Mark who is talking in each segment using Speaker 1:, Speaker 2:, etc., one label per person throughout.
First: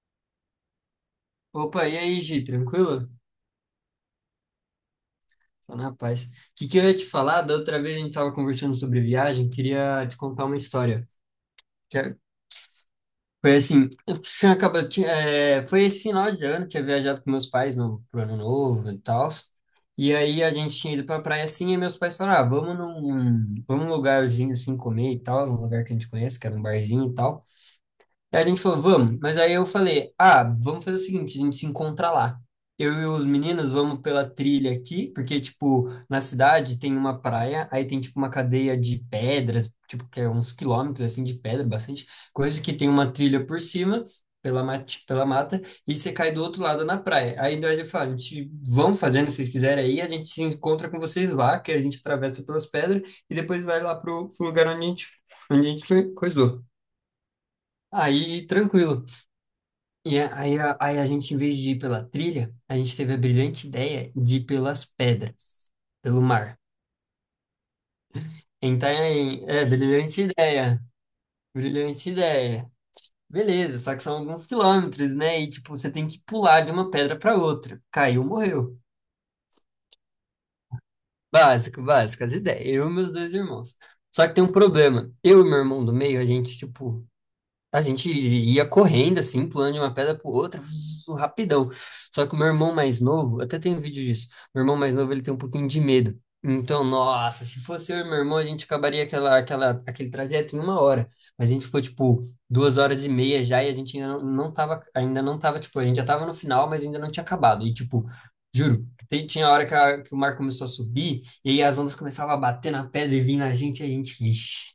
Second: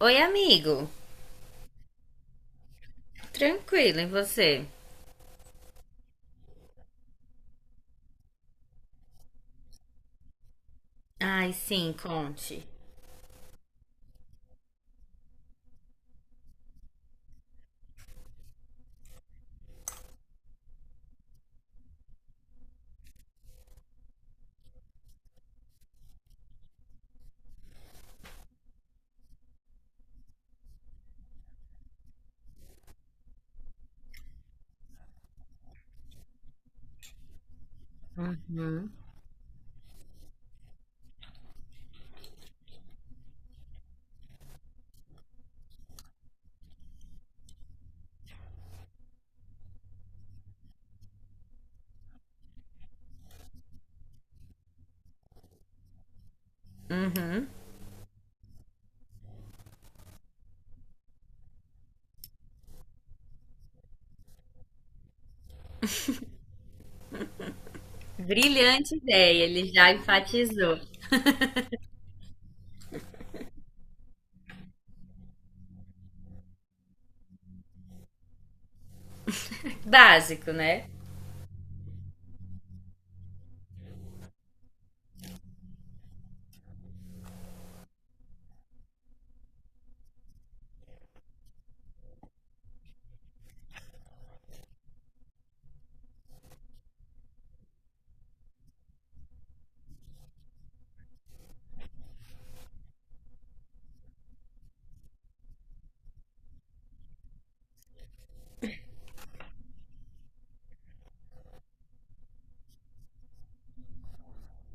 Speaker 1: Oi, amigo.
Speaker 2: Opa, e aí, Gi, tranquilo?
Speaker 1: Tranquilo, e você?
Speaker 2: Tô na paz. O que que eu ia te falar? Da outra vez a gente tava conversando sobre viagem, queria te contar uma história.
Speaker 1: Ai, sim,
Speaker 2: Que é-
Speaker 1: conte.
Speaker 2: Foi assim, eu tinha acabado, foi esse final de ano, tinha viajado com meus pais no pro ano novo e tal. E aí a gente tinha ido pra praia assim, e meus pais falaram, ah, vamos num lugarzinho assim comer e tal, um lugar que a gente conhece, que era um barzinho e tal. Aí a gente falou, vamos. Mas aí eu falei, ah, vamos fazer o seguinte, a gente se encontra lá. Eu e os meninos vamos pela trilha aqui, porque, tipo, na cidade tem uma praia, aí tem, tipo, uma cadeia de pedras, tipo, que é uns quilômetros, assim, de pedra, bastante coisa, que tem uma trilha por cima, pela mata, e você cai do outro lado na praia. Aí daí ele fala, a gente, vamos fazendo, se vocês quiserem aí, a gente se encontra com vocês lá, que a gente atravessa pelas pedras, e depois vai lá pro lugar onde a gente coisou. Aí, tranquilo. E aí a gente, em vez de ir pela trilha, a gente teve a brilhante ideia de ir pelas pedras, pelo mar. Então,
Speaker 1: Brilhante ideia,
Speaker 2: é
Speaker 1: ele já
Speaker 2: brilhante
Speaker 1: enfatizou.
Speaker 2: ideia, brilhante ideia. Beleza, só que são alguns quilômetros, né? E, tipo, você tem que pular de uma pedra para outra. Caiu, morreu.
Speaker 1: Básico, né?
Speaker 2: Básico, básico, as ideias. Eu e meus dois irmãos. Só que tem um problema. Eu e meu irmão do meio, a gente, tipo, a gente ia correndo, assim, pulando de uma pedra pro outra, vzz, rapidão. Só que o meu irmão mais novo, até tem um vídeo disso, meu irmão mais novo, ele tem um pouquinho de medo. Então, nossa, se fosse eu e meu irmão, a gente acabaria aquele trajeto em uma hora. Mas a gente ficou, tipo, 2 horas e meia já e a gente ainda não tava, tipo, a gente já tava no final, mas ainda não tinha acabado. E, tipo, juro, tinha a hora que o mar começou a subir e aí as ondas começavam a bater na pedra e vir na gente e a gente, ixi.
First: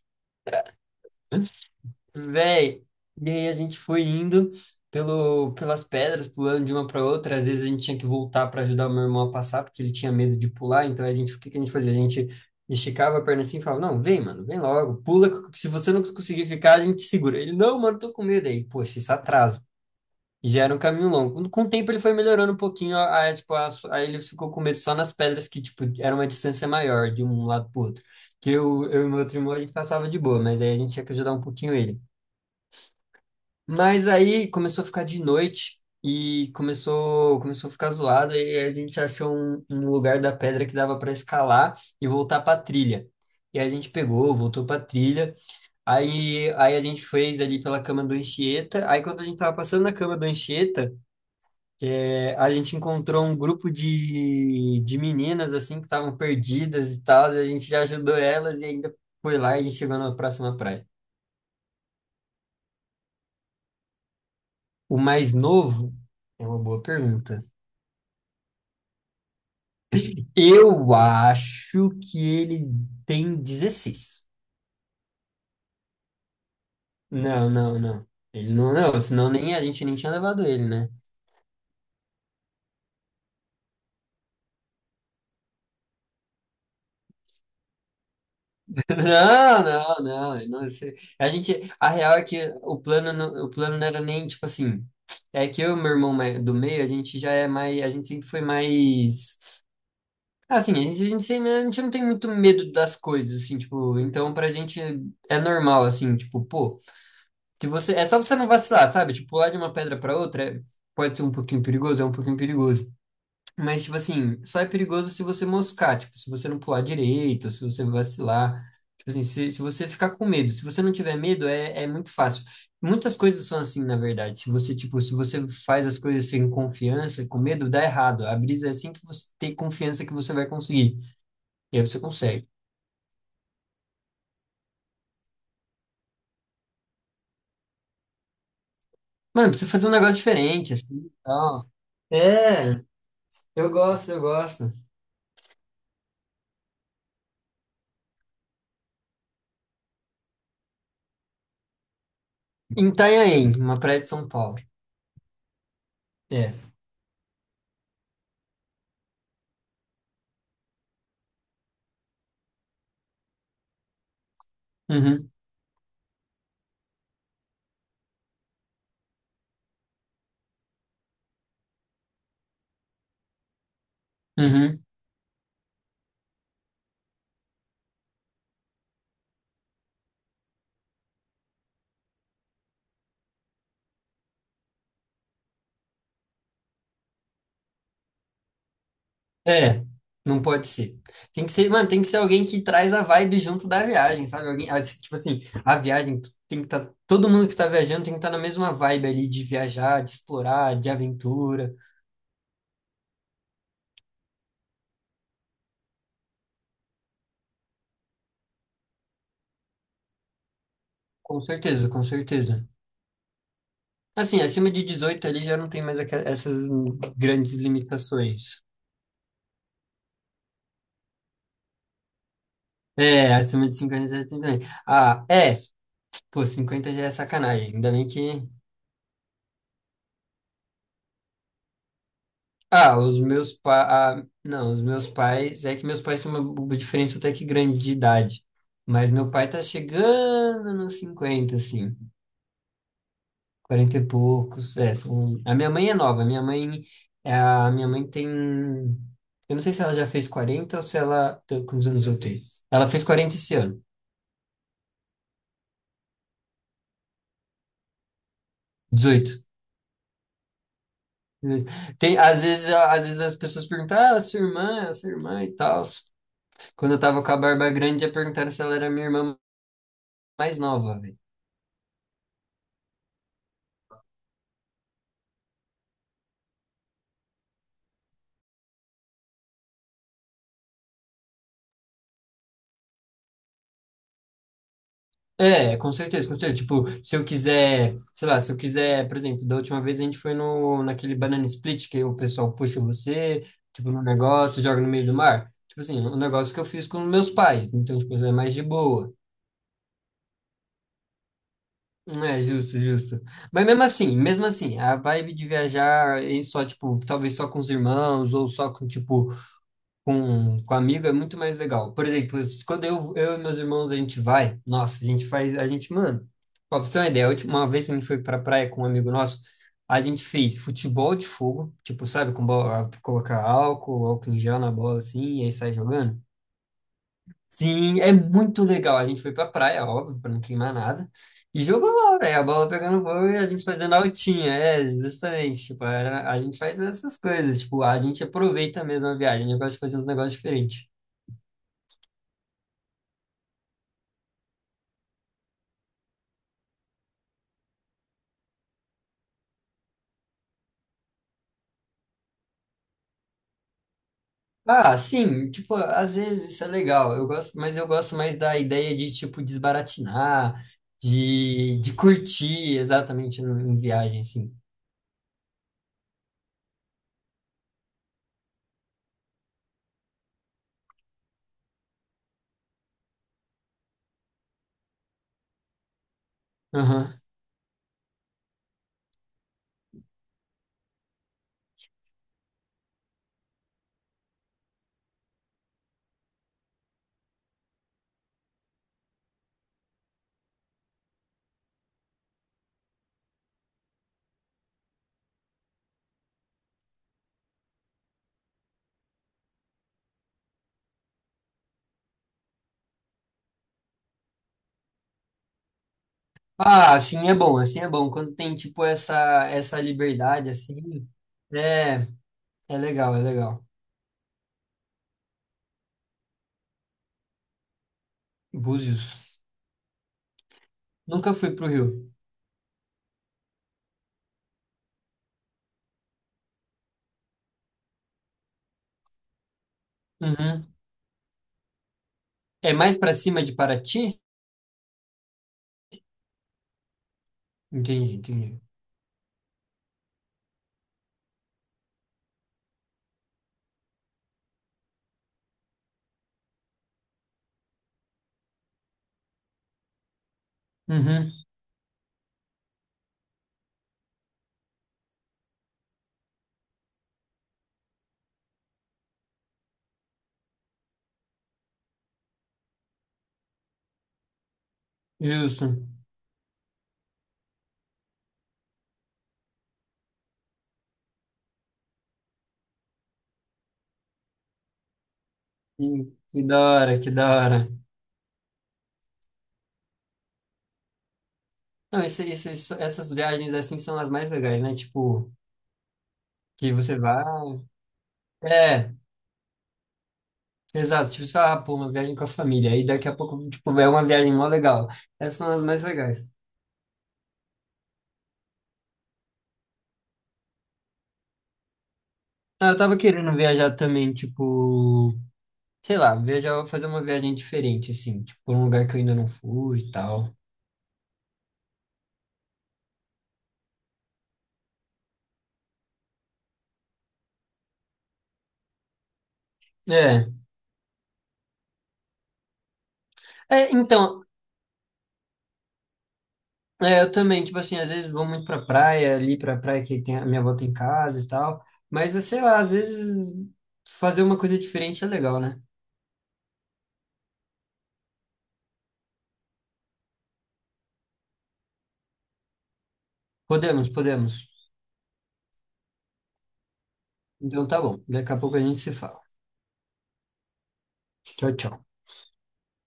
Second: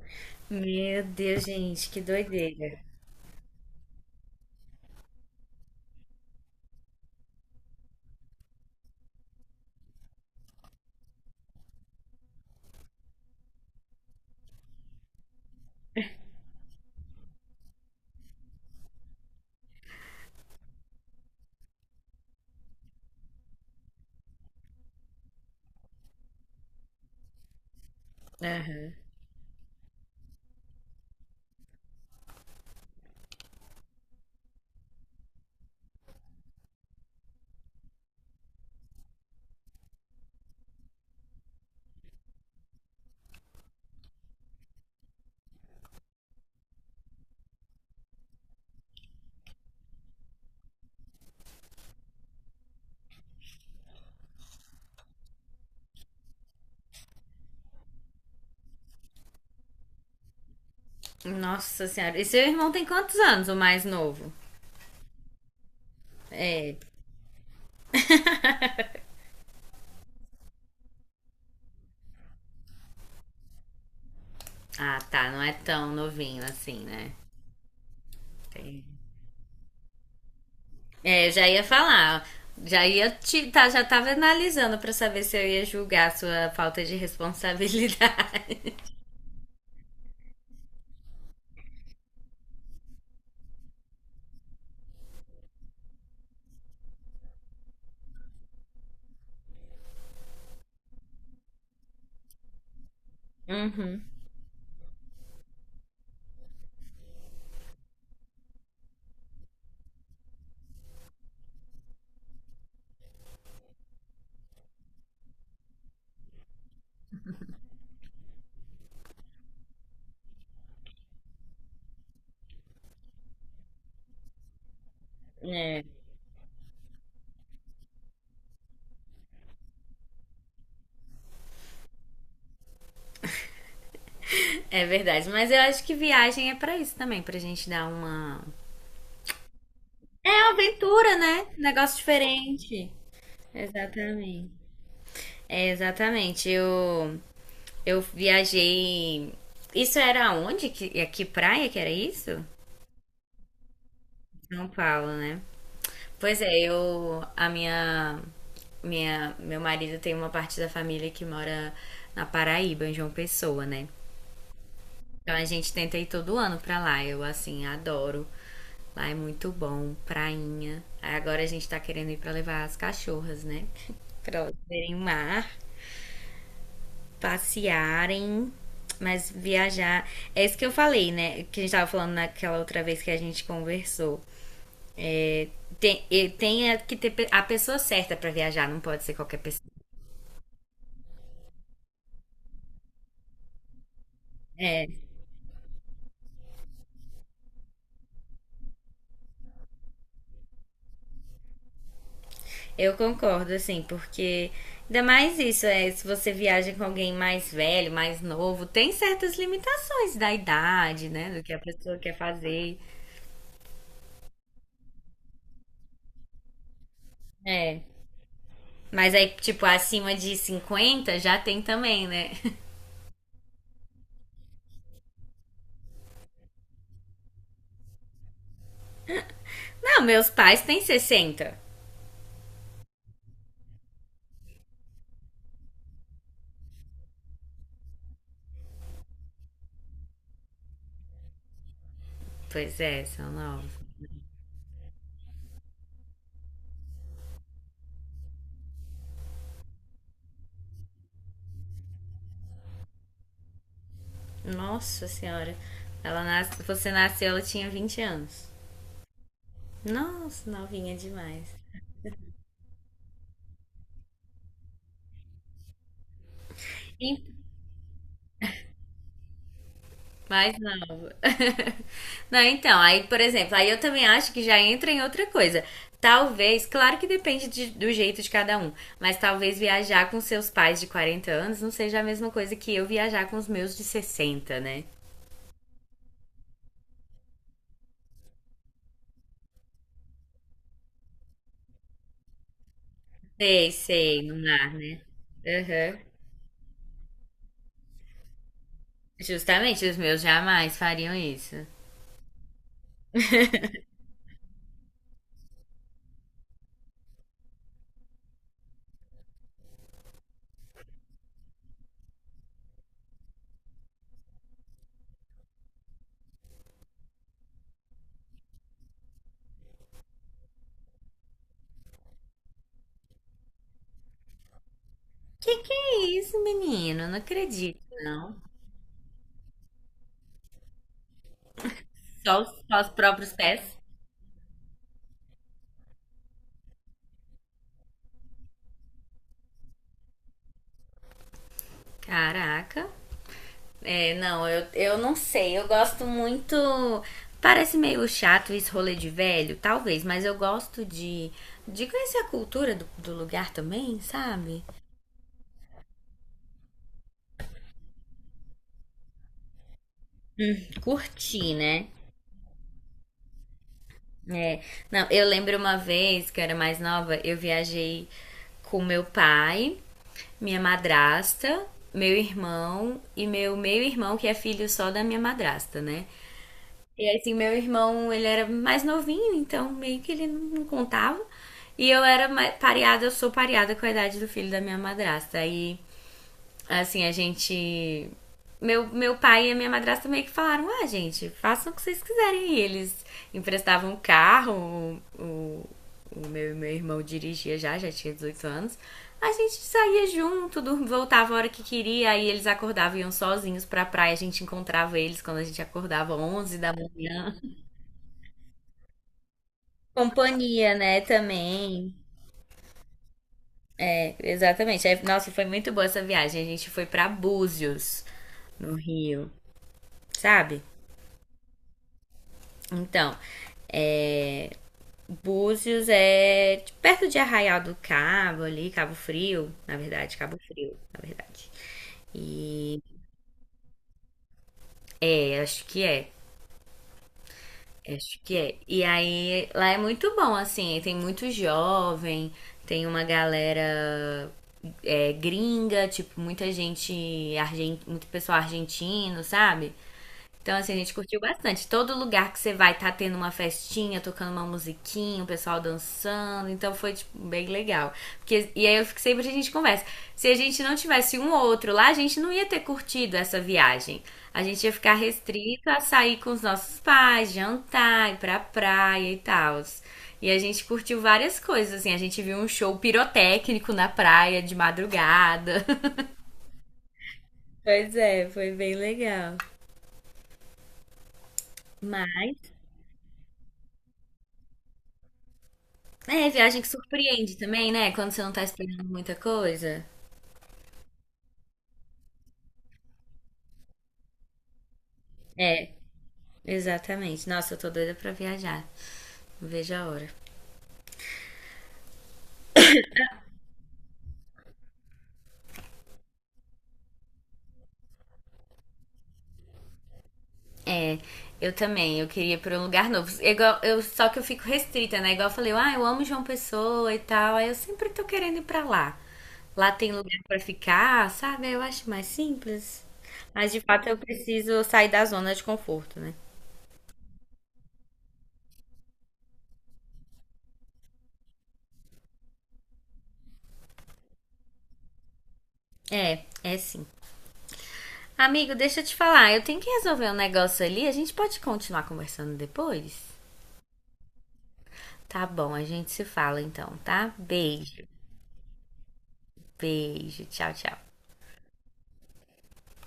Speaker 1: Meu Deus, gente, que doideira.
Speaker 2: Véi, e aí a gente foi indo pelas pedras, pulando de uma para outra. Às vezes a gente tinha que voltar para ajudar o meu irmão a passar, porque ele tinha medo de pular. Então a gente, o que que a gente fazia? A gente esticava a perna assim e falava: Não, vem, mano, vem logo, pula. Que Se você não conseguir ficar, a gente segura. Ele: Não, mano, tô com medo. Aí, poxa, isso atrasa. E já era um caminho longo. Com o tempo ele foi melhorando um pouquinho, aí ele ficou com medo só nas pedras que, tipo, era uma distância maior de um lado pro outro. Que eu,
Speaker 1: Aham.
Speaker 2: eu e meu outro irmão a gente passava de boa, mas aí a gente tinha que ajudar um pouquinho ele. Mas aí começou a ficar de noite e começou a ficar zoado e a gente achou um lugar da pedra que dava para escalar e voltar para trilha. E a gente pegou, voltou para trilha. Aí a gente fez ali pela cama do Anchieta. Aí quando a gente tava passando na cama do Anchieta, a gente encontrou um grupo de meninas assim que estavam perdidas e tal. E a gente já ajudou elas e ainda foi lá e a gente chegou na próxima praia.
Speaker 1: Nossa senhora. E seu irmão tem quantos anos, o mais novo?
Speaker 2: O mais novo é uma
Speaker 1: É.
Speaker 2: boa pergunta. Eu acho que ele tem 16.
Speaker 1: Ah, tá, não é tão novinho assim, né?
Speaker 2: Não, não, não. Ele não,
Speaker 1: Tem-
Speaker 2: não, senão nem a gente nem tinha levado ele, né?
Speaker 1: É, eu já ia falar. Já ia já tava analisando pra saber se eu ia julgar a sua falta de responsabilidade.
Speaker 2: Não, não, não. ele não- esse- a gente, a real é que o plano, o plano não era nem tipo assim. É que eu e meu irmão do meio, a gente já é mais, a gente sempre foi mais assim, a gente não tem muito medo das coisas, assim, tipo,
Speaker 1: Uhum.
Speaker 2: então pra gente é normal, assim, tipo, pô. Se você, é só você não vacilar, sabe? Tipo, pular de uma pedra para outra pode ser um pouquinho perigoso, é um pouquinho perigoso. Mas, tipo assim, só é perigoso se você moscar, tipo, se você não pular direito, se você vacilar. Tipo assim, se você ficar com medo. Se você não tiver medo, é muito fácil. Muitas coisas são assim, na verdade. Se você, tipo, se você
Speaker 1: É.
Speaker 2: faz as coisas sem confiança, com medo, dá errado. A brisa é assim que você tem confiança que você vai conseguir. E aí você consegue.
Speaker 1: É verdade, mas eu acho que viagem é pra isso também, pra gente dar uma.
Speaker 2: Mano, precisa fazer um negócio
Speaker 1: É uma
Speaker 2: diferente, assim, e
Speaker 1: aventura, né? Um
Speaker 2: tal.
Speaker 1: negócio
Speaker 2: É,
Speaker 1: diferente.
Speaker 2: eu gosto, eu
Speaker 1: Exatamente.
Speaker 2: gosto.
Speaker 1: É, exatamente. Eu viajei. Isso era onde? A que praia que era isso?
Speaker 2: Em Itanhaém, uma praia de São Paulo.
Speaker 1: São Paulo, né? Pois
Speaker 2: É.
Speaker 1: é, eu. A minha. Minha, meu marido tem uma parte da família que mora na Paraíba, em João Pessoa, né?
Speaker 2: Uhum,
Speaker 1: Então a gente tenta ir todo ano pra lá. Eu, assim, adoro. Lá é muito bom, prainha. Aí agora a gente tá querendo ir pra levar as cachorras, né? pra elas
Speaker 2: uhum.
Speaker 1: verem o mar, passearem, mas viajar. É isso que eu falei, né? Que a gente tava falando naquela outra vez que a gente conversou. Tem, a pessoa certa pra viajar, não pode ser qualquer pessoa.
Speaker 2: É, não pode ser. Tem que ser, mano, tem que ser alguém que traz a vibe junto da viagem, sabe? Alguém, ah,
Speaker 1: É,
Speaker 2: tipo assim, a viagem tu tem que estar, todo mundo que tá viajando tem que estar na mesma vibe ali de viajar, de explorar, de aventura.
Speaker 1: eu concordo, assim, porque ainda mais isso, é, se você viaja com alguém mais velho, mais novo, tem certas limitações da idade, né?
Speaker 2: Com
Speaker 1: Do que a
Speaker 2: certeza,
Speaker 1: pessoa
Speaker 2: com
Speaker 1: quer
Speaker 2: certeza.
Speaker 1: fazer.
Speaker 2: Assim, acima de 18 ali já não tem mais essas grandes
Speaker 1: É.
Speaker 2: limitações.
Speaker 1: Mas aí, tipo, acima de 50 já tem também, né?
Speaker 2: É, acima de 50 já tem também. Ah, é, pô, 50 já é sacanagem. Ainda bem que...
Speaker 1: Não, meus pais têm sessenta.
Speaker 2: Ah, os meus pais. Ah, não, os meus pais. É que meus pais têm uma diferença até que grande de idade. Mas meu pai tá chegando nos 50, assim.
Speaker 1: Pois é, são novos.
Speaker 2: 40 e poucos. É, são... A minha mãe é nova. A minha mãe tem. Eu não sei se ela já fez 40 ou se ela... Quantos anos eu tenho? Ela fez 40 esse ano.
Speaker 1: Nossa senhora. Ela nas... Você nasceu, ela tinha 20 anos.
Speaker 2: 18.
Speaker 1: Nossa, novinha demais.
Speaker 2: 18. Tem, às vezes as pessoas perguntam, ah, a sua irmã e tal. Quando eu tava com a barba grande, já perguntaram se ela era minha irmã
Speaker 1: Mais
Speaker 2: mais nova.
Speaker 1: nova. Não, então, aí, por exemplo, aí eu também acho que já entra em outra coisa. Talvez, claro que do jeito de cada um, mas talvez viajar com seus pais de 40 anos não seja a mesma coisa que eu viajar com os meus de sessenta né?
Speaker 2: É, com certeza, com certeza. Tipo, se eu quiser, sei lá, se eu quiser, por exemplo, da última vez a gente foi no, naquele banana split que o pessoal puxa você,
Speaker 1: Sei,
Speaker 2: tipo, no
Speaker 1: sei, no
Speaker 2: negócio,
Speaker 1: mar,
Speaker 2: joga no
Speaker 1: né?
Speaker 2: meio do mar. Tipo
Speaker 1: Aham.
Speaker 2: assim, um negócio que eu fiz com meus pais. Então, tipo, é mais de boa.
Speaker 1: Justamente, os meus jamais fariam isso.
Speaker 2: É, justo, justo. Mas mesmo assim, a vibe de viajar em só, tipo, talvez só com os irmãos ou só com, tipo, com amigo é muito mais legal. Por exemplo, quando eu e meus irmãos a gente vai, nossa, a gente faz, a gente, mano, pra você ter uma ideia, a última vez que a gente foi pra praia com um amigo nosso, a gente fez futebol de fogo, tipo, sabe, com bola, colocar álcool, álcool em gel na bola assim, e aí
Speaker 1: Que
Speaker 2: sai
Speaker 1: é
Speaker 2: jogando.
Speaker 1: isso, menino? Não acredito,
Speaker 2: Sim, é
Speaker 1: não.
Speaker 2: muito legal. A gente foi pra praia, óbvio, pra não queimar nada. E jogou bola, velho. A bola
Speaker 1: Só os
Speaker 2: pegando fogo
Speaker 1: próprios
Speaker 2: e a
Speaker 1: pés?
Speaker 2: gente fazendo altinha, é, justamente. Tipo, a gente faz essas coisas, tipo, a gente aproveita mesmo a viagem, a gente gosta de fazer uns negócios diferentes.
Speaker 1: Caraca. É, não, eu não sei. Eu gosto muito. Parece meio chato esse rolê de velho, talvez, mas de conhecer a cultura do lugar também, sabe?
Speaker 2: Ah, sim, tipo, às vezes isso é legal. Eu gosto, mas eu gosto mais da ideia de tipo desbaratinar,
Speaker 1: Curtir,
Speaker 2: de,
Speaker 1: né?
Speaker 2: de curtir exatamente em viagem assim.
Speaker 1: É. Não, eu lembro uma vez que eu era mais nova, eu viajei com meu pai, minha madrasta, meu irmão e meu meio-irmão, que é filho só da minha madrasta, né? E
Speaker 2: Aham.
Speaker 1: assim, meu irmão, ele era mais novinho, então meio que ele não contava. E eu era pareada, eu sou pareada com a idade do filho da minha madrasta. Aí, assim, a gente. Meu pai e a minha madrasta meio que falaram: ah, gente, façam o que vocês quiserem. E eles emprestavam o carro, o, o- o meu irmão dirigia já, já tinha 18 anos. A gente saía junto, voltava a hora que queria, aí eles acordavam e iam sozinhos pra praia. A gente encontrava eles quando a gente acordava 11 da
Speaker 2: Ah, assim é
Speaker 1: manhã.
Speaker 2: bom, assim é bom. Quando tem tipo essa liberdade
Speaker 1: Companhia, né,
Speaker 2: assim,
Speaker 1: também.
Speaker 2: é é legal, é legal.
Speaker 1: É, exatamente. Aí, nossa, foi muito boa essa viagem. A gente foi pra Búzios, no
Speaker 2: Búzios.
Speaker 1: Rio, sabe?
Speaker 2: Nunca fui pro Rio.
Speaker 1: Então, perto de Arraial do Cabo ali, Cabo Frio, na verdade, Cabo
Speaker 2: Uhum.
Speaker 1: Frio, na verdade.
Speaker 2: É
Speaker 1: E
Speaker 2: mais pra cima de Paraty?
Speaker 1: é, acho que é.
Speaker 2: Entendi,
Speaker 1: Acho que é.
Speaker 2: entendi.
Speaker 1: E aí, lá é muito bom, assim, tem muito jovem, tem uma galera é, gringa, tipo, muita gente, muito pessoal argentino, sabe? Então, assim, a gente curtiu
Speaker 2: Uhum.
Speaker 1: bastante. Todo lugar que você vai tá tendo uma festinha, tocando uma musiquinha, o pessoal dançando. Então foi, tipo, bem legal. Porque, e aí eu fico sempre a gente conversa. Se a gente não tivesse um ou outro lá, a gente não ia ter curtido essa viagem. A gente ia ficar restrito
Speaker 2: Justo.
Speaker 1: a sair com os nossos pais, jantar, ir pra praia e tal. E a gente curtiu várias coisas, assim. A gente viu um show pirotécnico na praia de madrugada.
Speaker 2: Que da hora, que da hora.
Speaker 1: Pois é, foi bem legal.
Speaker 2: Não, essas viagens assim são as mais legais, né? Tipo,
Speaker 1: É, viagem que
Speaker 2: que você vai.
Speaker 1: surpreende também, né? Quando você não tá esperando
Speaker 2: É,
Speaker 1: muita coisa.
Speaker 2: exato. Tipo, você fala, ah, pô, uma viagem com a família. Aí daqui a pouco, tipo, é uma viagem mó legal. Essas são as
Speaker 1: É,
Speaker 2: mais legais.
Speaker 1: exatamente. Nossa, eu tô doida pra viajar. Não vejo a hora.
Speaker 2: Ah, eu tava querendo viajar também, tipo, sei lá, viajar, fazer uma viagem diferente, assim, tipo, um lugar que eu ainda não fui e tal.
Speaker 1: É, eu também. Eu queria ir pra um lugar novo. É Igual, eu, só que eu fico restrita, né? Igual eu falei, ah, eu amo João Pessoa e tal. Aí eu sempre tô querendo ir pra lá. Lá tem lugar
Speaker 2: É.
Speaker 1: pra ficar, sabe? Eu acho mais simples. Mas de fato eu
Speaker 2: Então,
Speaker 1: preciso sair da zona de conforto, né?
Speaker 2: eu também, tipo assim, às vezes vou muito pra praia, ali pra praia que tem a minha avó tem casa e tal. Mas, sei lá, às vezes fazer uma coisa diferente é legal, né?
Speaker 1: É, é sim. Amigo, deixa eu te falar, eu tenho que resolver um negócio ali. A gente pode continuar conversando depois?
Speaker 2: Podemos, podemos.
Speaker 1: Tá bom, a gente se fala então, tá?
Speaker 2: Então tá
Speaker 1: Beijo,
Speaker 2: bom. Daqui a pouco a gente se fala.
Speaker 1: beijo, tchau, tchau.
Speaker 2: Tchau, tchau.